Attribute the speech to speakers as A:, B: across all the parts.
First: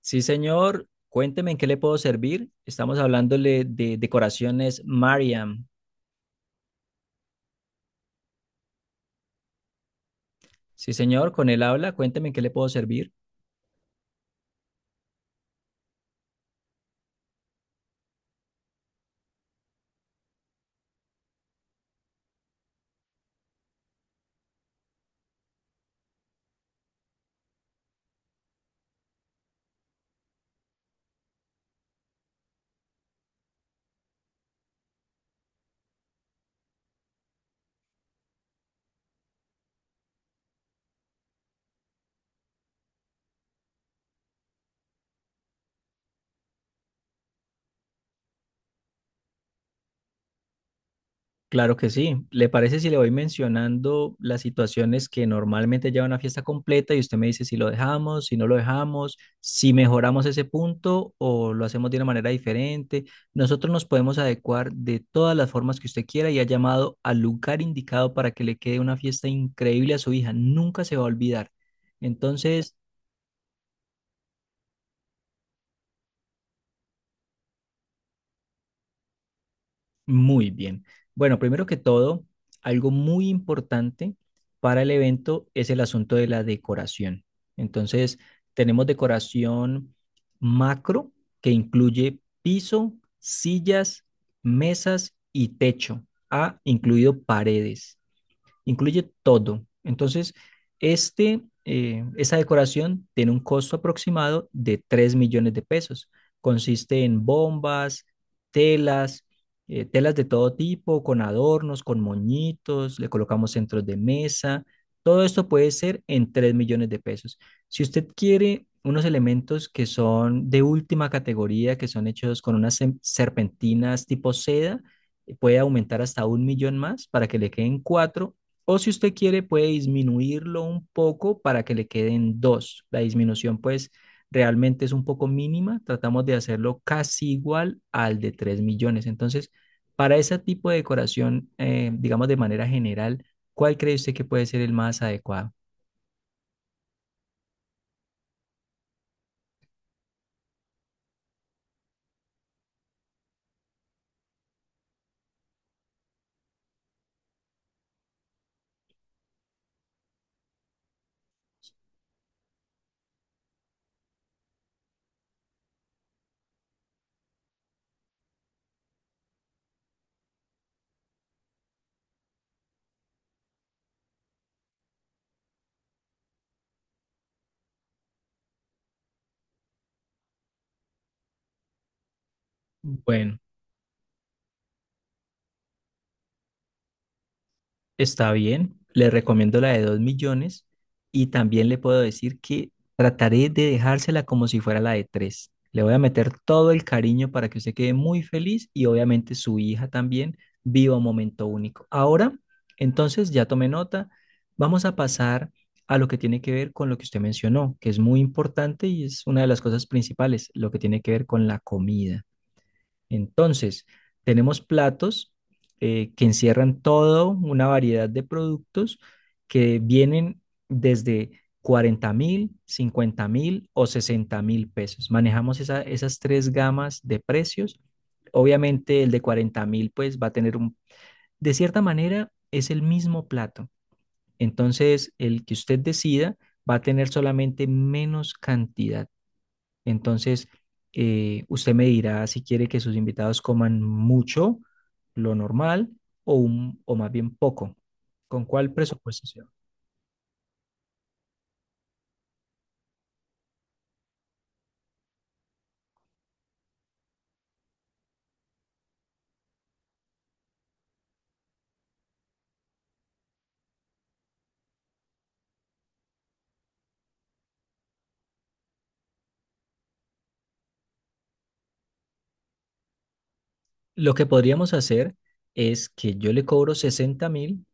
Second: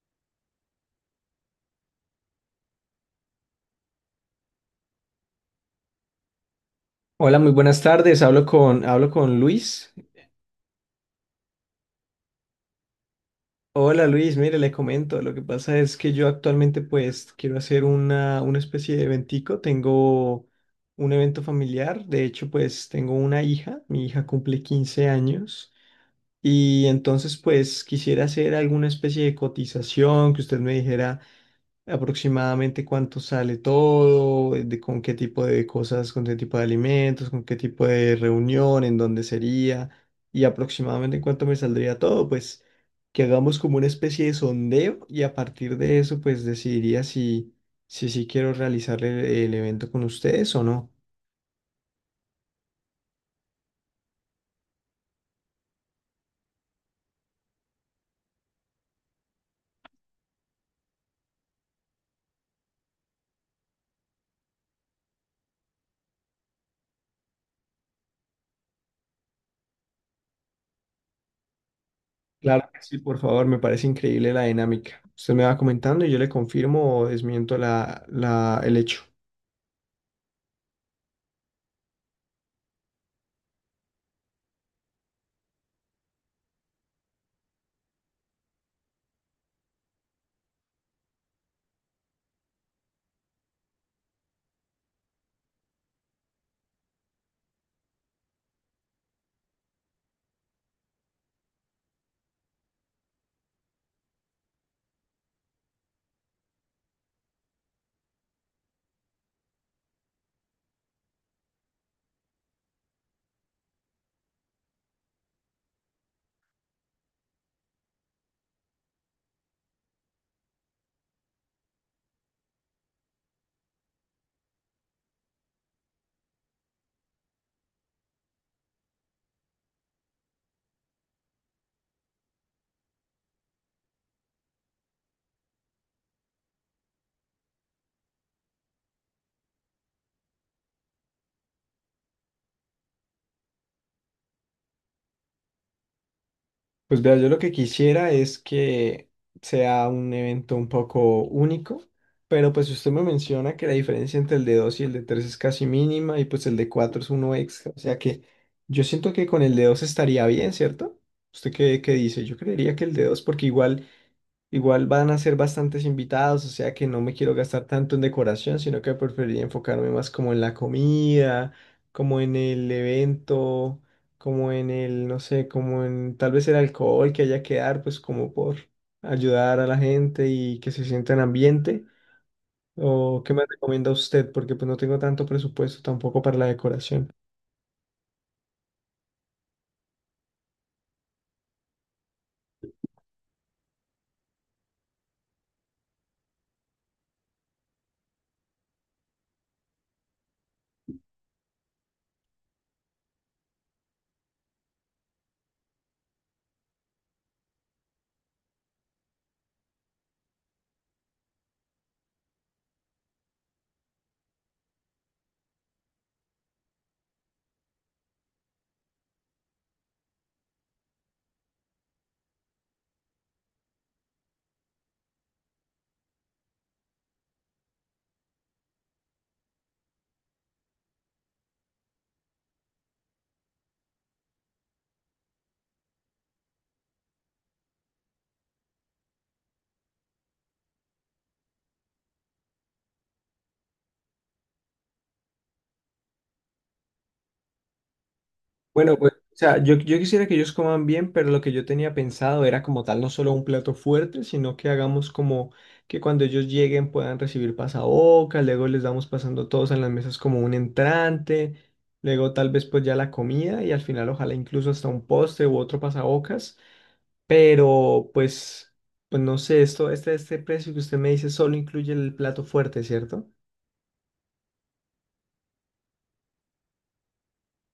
A: Sí, señor. Cuénteme en qué le puedo servir. Estamos hablándole de decoraciones Mariam.
B: Hola, muy buenas tardes. Hablo con Luis.
A: Sí, señor, con él habla. Cuénteme en qué le puedo servir.
B: Hola Luis, mire, le comento. Lo que pasa es que yo actualmente pues quiero hacer una especie de eventico. Tengo un evento familiar. De hecho, pues tengo una hija. Mi hija cumple 15 años. Y entonces pues quisiera hacer alguna especie de cotización que usted me dijera aproximadamente cuánto sale todo, de con qué tipo de cosas, con qué tipo de alimentos, con qué tipo de reunión, en dónde sería y aproximadamente cuánto me saldría todo, pues que hagamos como una especie de sondeo y a partir de eso pues decidiría si si sí quiero realizar el evento con ustedes o no.
A: Claro que sí. ¿Le parece si le voy mencionando las situaciones que normalmente lleva una fiesta completa y usted me dice si lo dejamos, si no lo dejamos, si mejoramos ese punto o lo hacemos de una manera diferente? Nosotros nos podemos adecuar de todas las formas que usted quiera y ha llamado al lugar indicado para que le quede una fiesta increíble a su hija. Nunca se va a olvidar.
B: Claro
A: Entonces,
B: que sí, por favor, me parece increíble la dinámica. Usted me va comentando y yo le confirmo o desmiento el hecho.
A: muy bien. Bueno, primero que todo, algo muy importante para el evento es el asunto de la decoración. Entonces, tenemos decoración macro que incluye piso, sillas, mesas y techo, ah, incluido paredes, incluye todo. Entonces, este, esa decoración tiene un costo aproximado de 3 millones de pesos. Consiste en bombas, telas, telas de todo tipo, con adornos, con moñitos, le colocamos centros de mesa. Todo esto puede ser en 3 millones de pesos. Si usted quiere unos elementos que son de última categoría, que son hechos con unas serpentinas tipo seda, puede aumentar hasta 1 millón más para que le queden cuatro o si usted quiere, puede disminuirlo un poco para que le queden dos. La disminución, pues, realmente es un poco mínima. Tratamos de hacerlo casi igual al de 3 millones. Entonces, para ese tipo de decoración, digamos de manera general, ¿cuál cree usted que puede ser el más adecuado?
B: Pues vea, yo lo que quisiera es que sea un evento un poco único, pero pues usted me menciona que la diferencia entre el de 2 y el de 3 es casi mínima y pues el de 4 es uno extra, o sea que yo siento que con el de 2 estaría bien, ¿cierto? ¿Usted qué dice? Yo creería que el de 2 porque igual igual van a ser bastantes invitados, o sea que no me quiero gastar tanto en decoración, sino que preferiría enfocarme más como en la comida, como en el evento, como en el, no sé, como en tal vez el alcohol que haya que dar, pues como por ayudar a la gente y que se sienta en ambiente. ¿O qué
A: Bueno.
B: me recomienda usted? Porque pues no tengo tanto presupuesto tampoco para la decoración.
A: Está bien, le recomiendo la de 2 millones y también le puedo decir que trataré de dejársela como si fuera la de 3. Le voy a meter todo el cariño para que usted quede muy feliz y obviamente su hija también viva un momento único. Ahora, entonces ya tomé nota, vamos a pasar a lo que tiene que ver con lo que usted mencionó, que es muy importante y es una de las cosas principales, lo que tiene que ver con la comida. Entonces, tenemos platos que encierran toda una variedad de productos que vienen desde 40.000, 50.000 o 60.000 pesos. Manejamos esas tres gamas de precios. Obviamente el de 40.000 pues va a tener un, de cierta manera es el mismo plato. Entonces el que usted decida va a tener solamente menos cantidad. Entonces, usted me dirá si quiere que sus invitados coman mucho, lo normal, o, o más bien poco. ¿Con cuál
B: Bueno, pues,
A: presupuesto
B: o
A: se va?
B: sea, yo quisiera que ellos coman bien, pero lo que yo tenía pensado era como tal no solo un plato fuerte, sino que hagamos como que cuando ellos lleguen puedan recibir pasabocas, luego les damos pasando todos en las mesas como un entrante, luego tal vez pues ya la comida y al final ojalá incluso hasta un postre u otro pasabocas, pero pues, pues no sé, este precio que usted me dice solo incluye el plato fuerte, ¿cierto?
A: Lo que podríamos hacer es que yo le cobro 60.000,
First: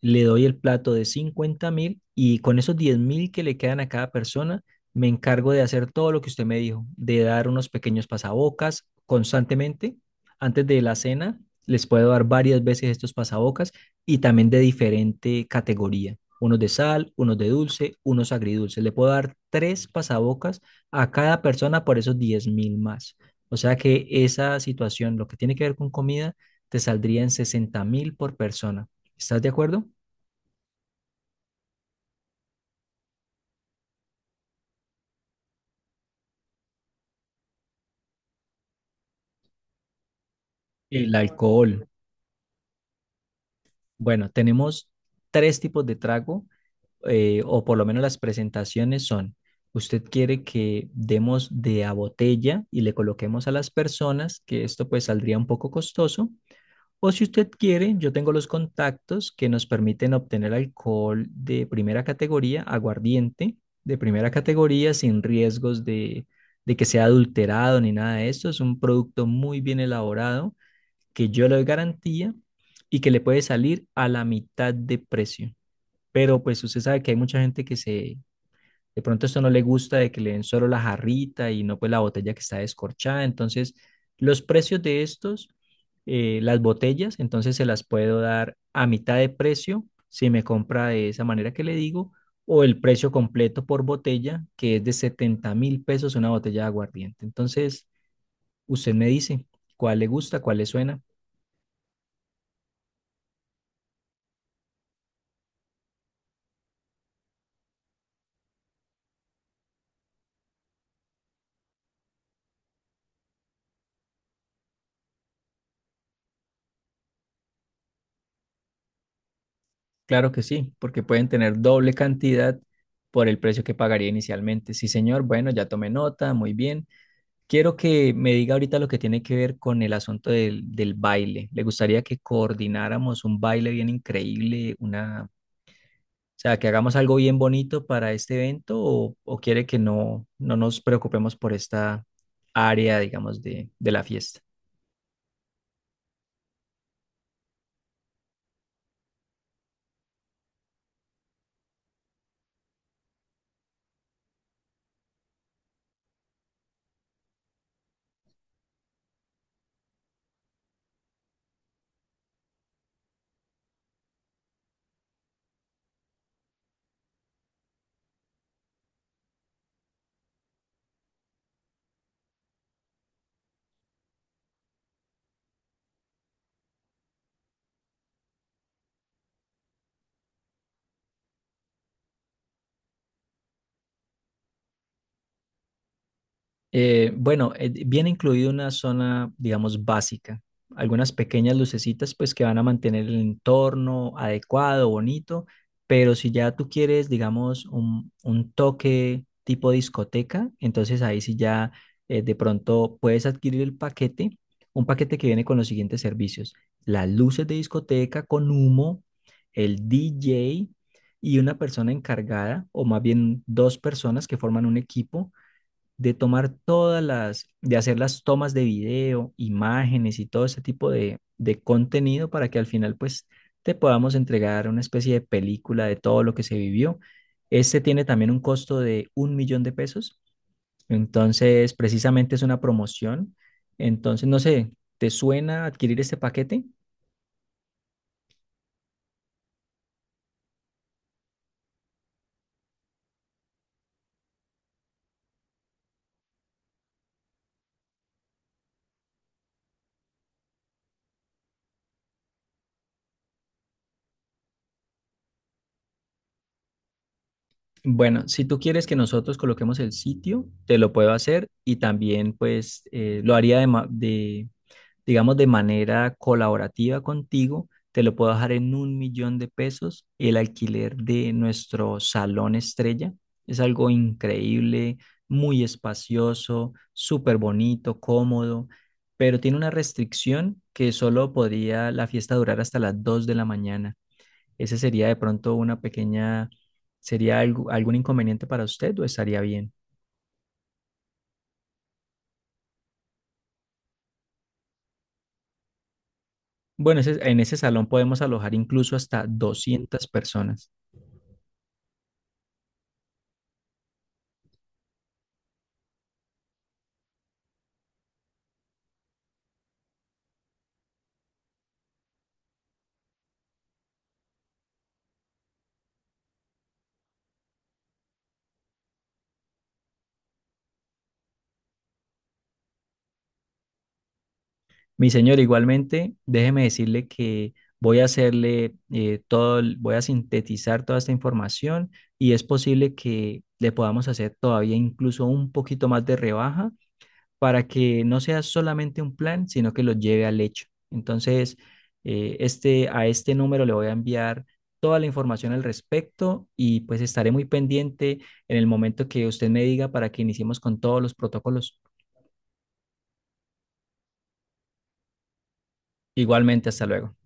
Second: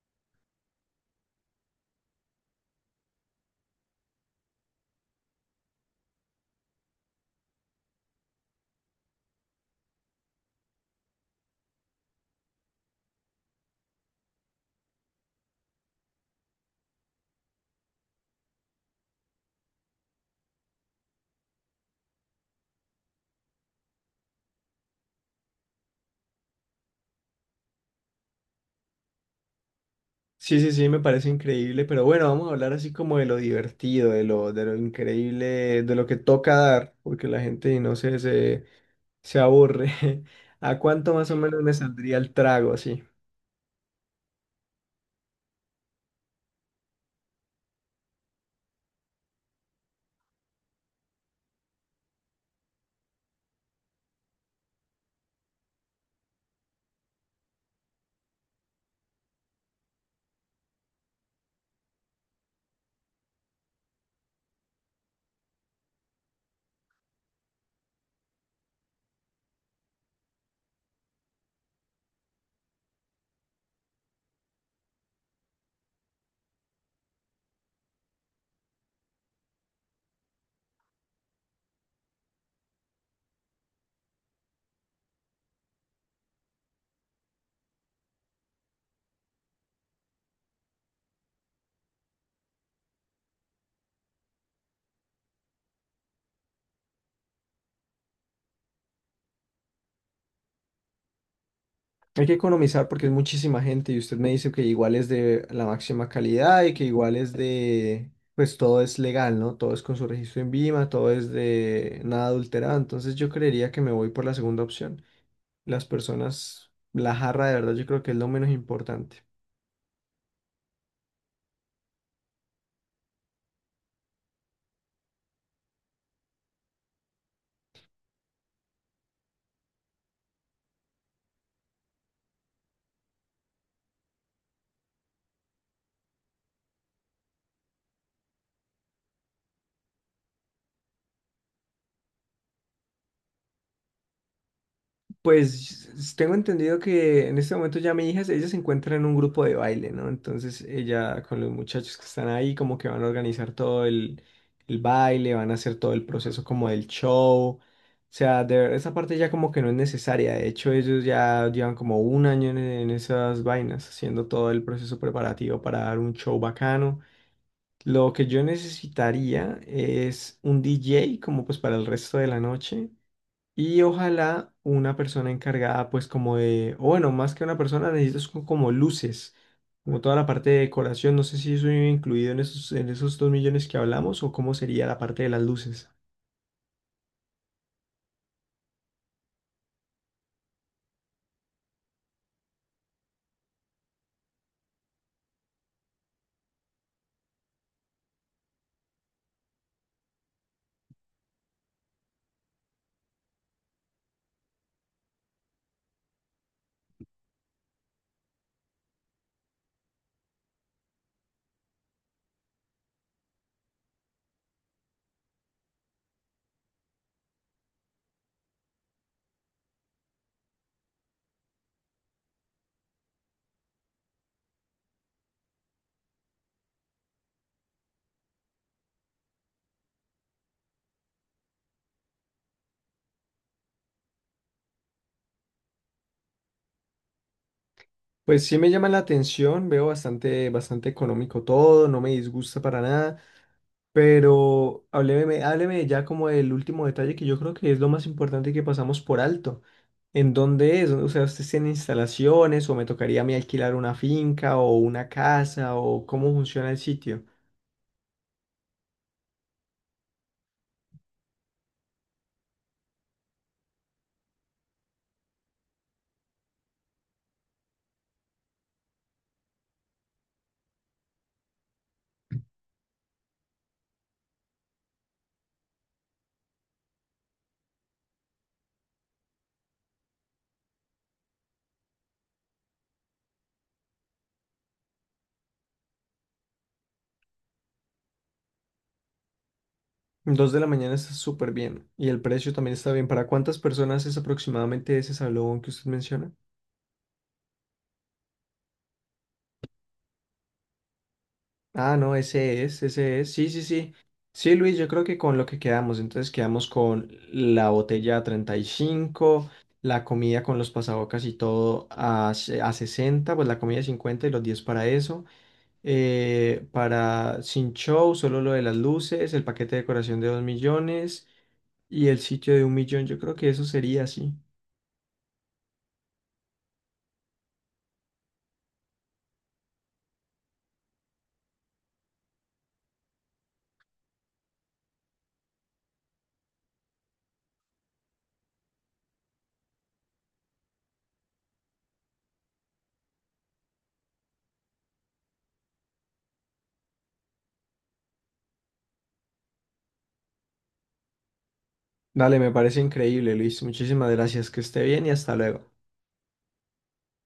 A: le doy el plato de 50.000 y con esos 10.000 que le quedan a cada persona, me encargo de hacer todo lo que usted me dijo, de dar unos pequeños pasabocas constantemente. Antes de la cena, les puedo dar varias veces estos pasabocas y también de diferente categoría. Unos de sal, unos de dulce, unos agridulces. Le puedo dar tres pasabocas a cada persona por esos 10.000 más. O sea que esa situación, lo que tiene que ver con comida, te saldría en 60.000 por persona. ¿Estás de acuerdo?
B: Sí, sí, sí, me parece increíble, pero bueno, vamos a hablar así como de lo divertido, de lo increíble, de lo que toca dar, porque la gente, no sé, se aburre. ¿A cuánto
A: El
B: más o menos me
A: alcohol.
B: saldría el trago así?
A: Bueno, tenemos tres tipos de trago, o por lo menos las presentaciones son, usted quiere que demos de a botella y le coloquemos a las personas, que esto pues saldría un poco costoso, o si usted quiere, yo tengo los contactos que nos permiten obtener alcohol de primera categoría, aguardiente de primera categoría, sin riesgos de que sea adulterado ni nada de eso, es un producto muy bien elaborado que yo le doy garantía y que le puede salir a la mitad de precio. Pero pues usted sabe que hay mucha gente que se, de pronto esto no le gusta de que le den solo la jarrita y no pues la botella que está descorchada. Entonces, los precios de estos, las botellas, entonces se las puedo dar a mitad de precio si me compra de esa manera que le digo, o el precio completo por botella, que es de 70.000 pesos una botella de aguardiente. Entonces, usted me dice cuál le gusta, cuál le suena.
B: Hay que economizar porque es muchísima gente y usted me dice que igual es de la máxima calidad y que igual es de, pues todo es legal, ¿no? Todo es con su registro en Vima, todo es de nada adulterado, entonces yo creería que me voy por la segunda opción. Las personas, la jarra de verdad yo creo que es lo menos importante.
A: Claro que sí, porque pueden tener doble cantidad por el precio que pagaría inicialmente. Sí, señor, bueno, ya tomé nota, muy bien. Quiero que me diga ahorita lo que tiene que ver con el asunto del baile. Le gustaría que coordináramos un baile bien increíble, una, o sea, que hagamos algo bien bonito para este evento o quiere que no, no nos preocupemos por esta área, digamos, de la fiesta.
B: Pues tengo entendido que en este momento ya mi hija, ella se encuentra en un grupo de baile, ¿no? Entonces ella con los muchachos que están ahí como que van a organizar todo el baile, van a hacer todo el proceso como del show. O sea, de verdad, esa parte ya como que no es necesaria. De hecho, ellos ya llevan como un año en esas vainas, haciendo todo el proceso preparativo para dar un show bacano. Lo que yo necesitaría es un DJ como pues para el resto de la noche y ojalá una persona encargada, pues como de, o bueno, más que una persona, necesitas como luces, como toda la parte de decoración. No sé si eso iba incluido en en esos 2 millones que hablamos o cómo sería la parte de las luces.
A: Bueno, viene incluido una zona, digamos, básica. Algunas pequeñas lucecitas, pues, que van a mantener el entorno adecuado, bonito. Pero si ya tú quieres, digamos, un toque tipo discoteca, entonces ahí sí ya de pronto puedes adquirir el paquete, un paquete que viene con los siguientes servicios: las luces de discoteca con humo, el DJ y una persona encargada, o más bien dos personas que forman un equipo de tomar todas las, de hacer las tomas de video, imágenes y todo ese tipo de contenido para que al final pues te podamos entregar una especie de película de todo lo que se vivió. Este tiene también un costo de 1 millón de pesos, entonces precisamente es una promoción. Entonces, no sé, ¿te suena adquirir este paquete?
B: Pues sí me llama la atención, veo bastante económico todo, no me disgusta para nada, pero hábleme ya como del último detalle que yo creo que es lo más importante que pasamos por alto. ¿En dónde es? O sea, ¿ustedes tienen instalaciones o me tocaría a mí alquilar una finca o una casa o cómo funciona el sitio?
A: Bueno, si tú quieres que nosotros coloquemos el sitio, te lo puedo hacer y también pues lo haría de, digamos, de manera colaborativa contigo, te lo puedo dejar en 1 millón de pesos el alquiler de nuestro salón estrella. Es algo increíble, muy espacioso, súper bonito, cómodo, pero tiene una restricción que solo podría la fiesta durar hasta las 2 de la mañana. Ese sería de pronto una pequeña, ¿sería algún inconveniente para usted o estaría bien?
B: Dos de la mañana está súper bien y el precio también está bien. ¿Para cuántas personas es aproximadamente ese salón que usted menciona?
A: Bueno, en ese salón podemos alojar incluso hasta 200 personas.
B: Ah, no, ese es. Sí, sí, sí. Sí, Luis, yo creo que con lo que quedamos, entonces quedamos con la botella a 35, la comida con los pasabocas y todo a, a 60, pues la comida 50 y los 10 para eso. Para Sin Show, solo lo de las luces, el paquete de decoración de 2 millones y el sitio de 1 millón. Yo creo que eso sería así.
A: Mi señor, igualmente, déjeme decirle que voy a hacerle todo, voy a sintetizar toda esta información y es posible que le podamos hacer todavía incluso un poquito más de rebaja para que no sea solamente un plan, sino que lo lleve al hecho. Entonces, este, a este número le voy a enviar toda la información al respecto y pues estaré muy pendiente en el momento que usted me diga para que iniciemos con todos los protocolos.
B: Dale, me parece increíble, Luis. Muchísimas gracias. Que esté bien y hasta luego.
A: Igualmente, hasta luego.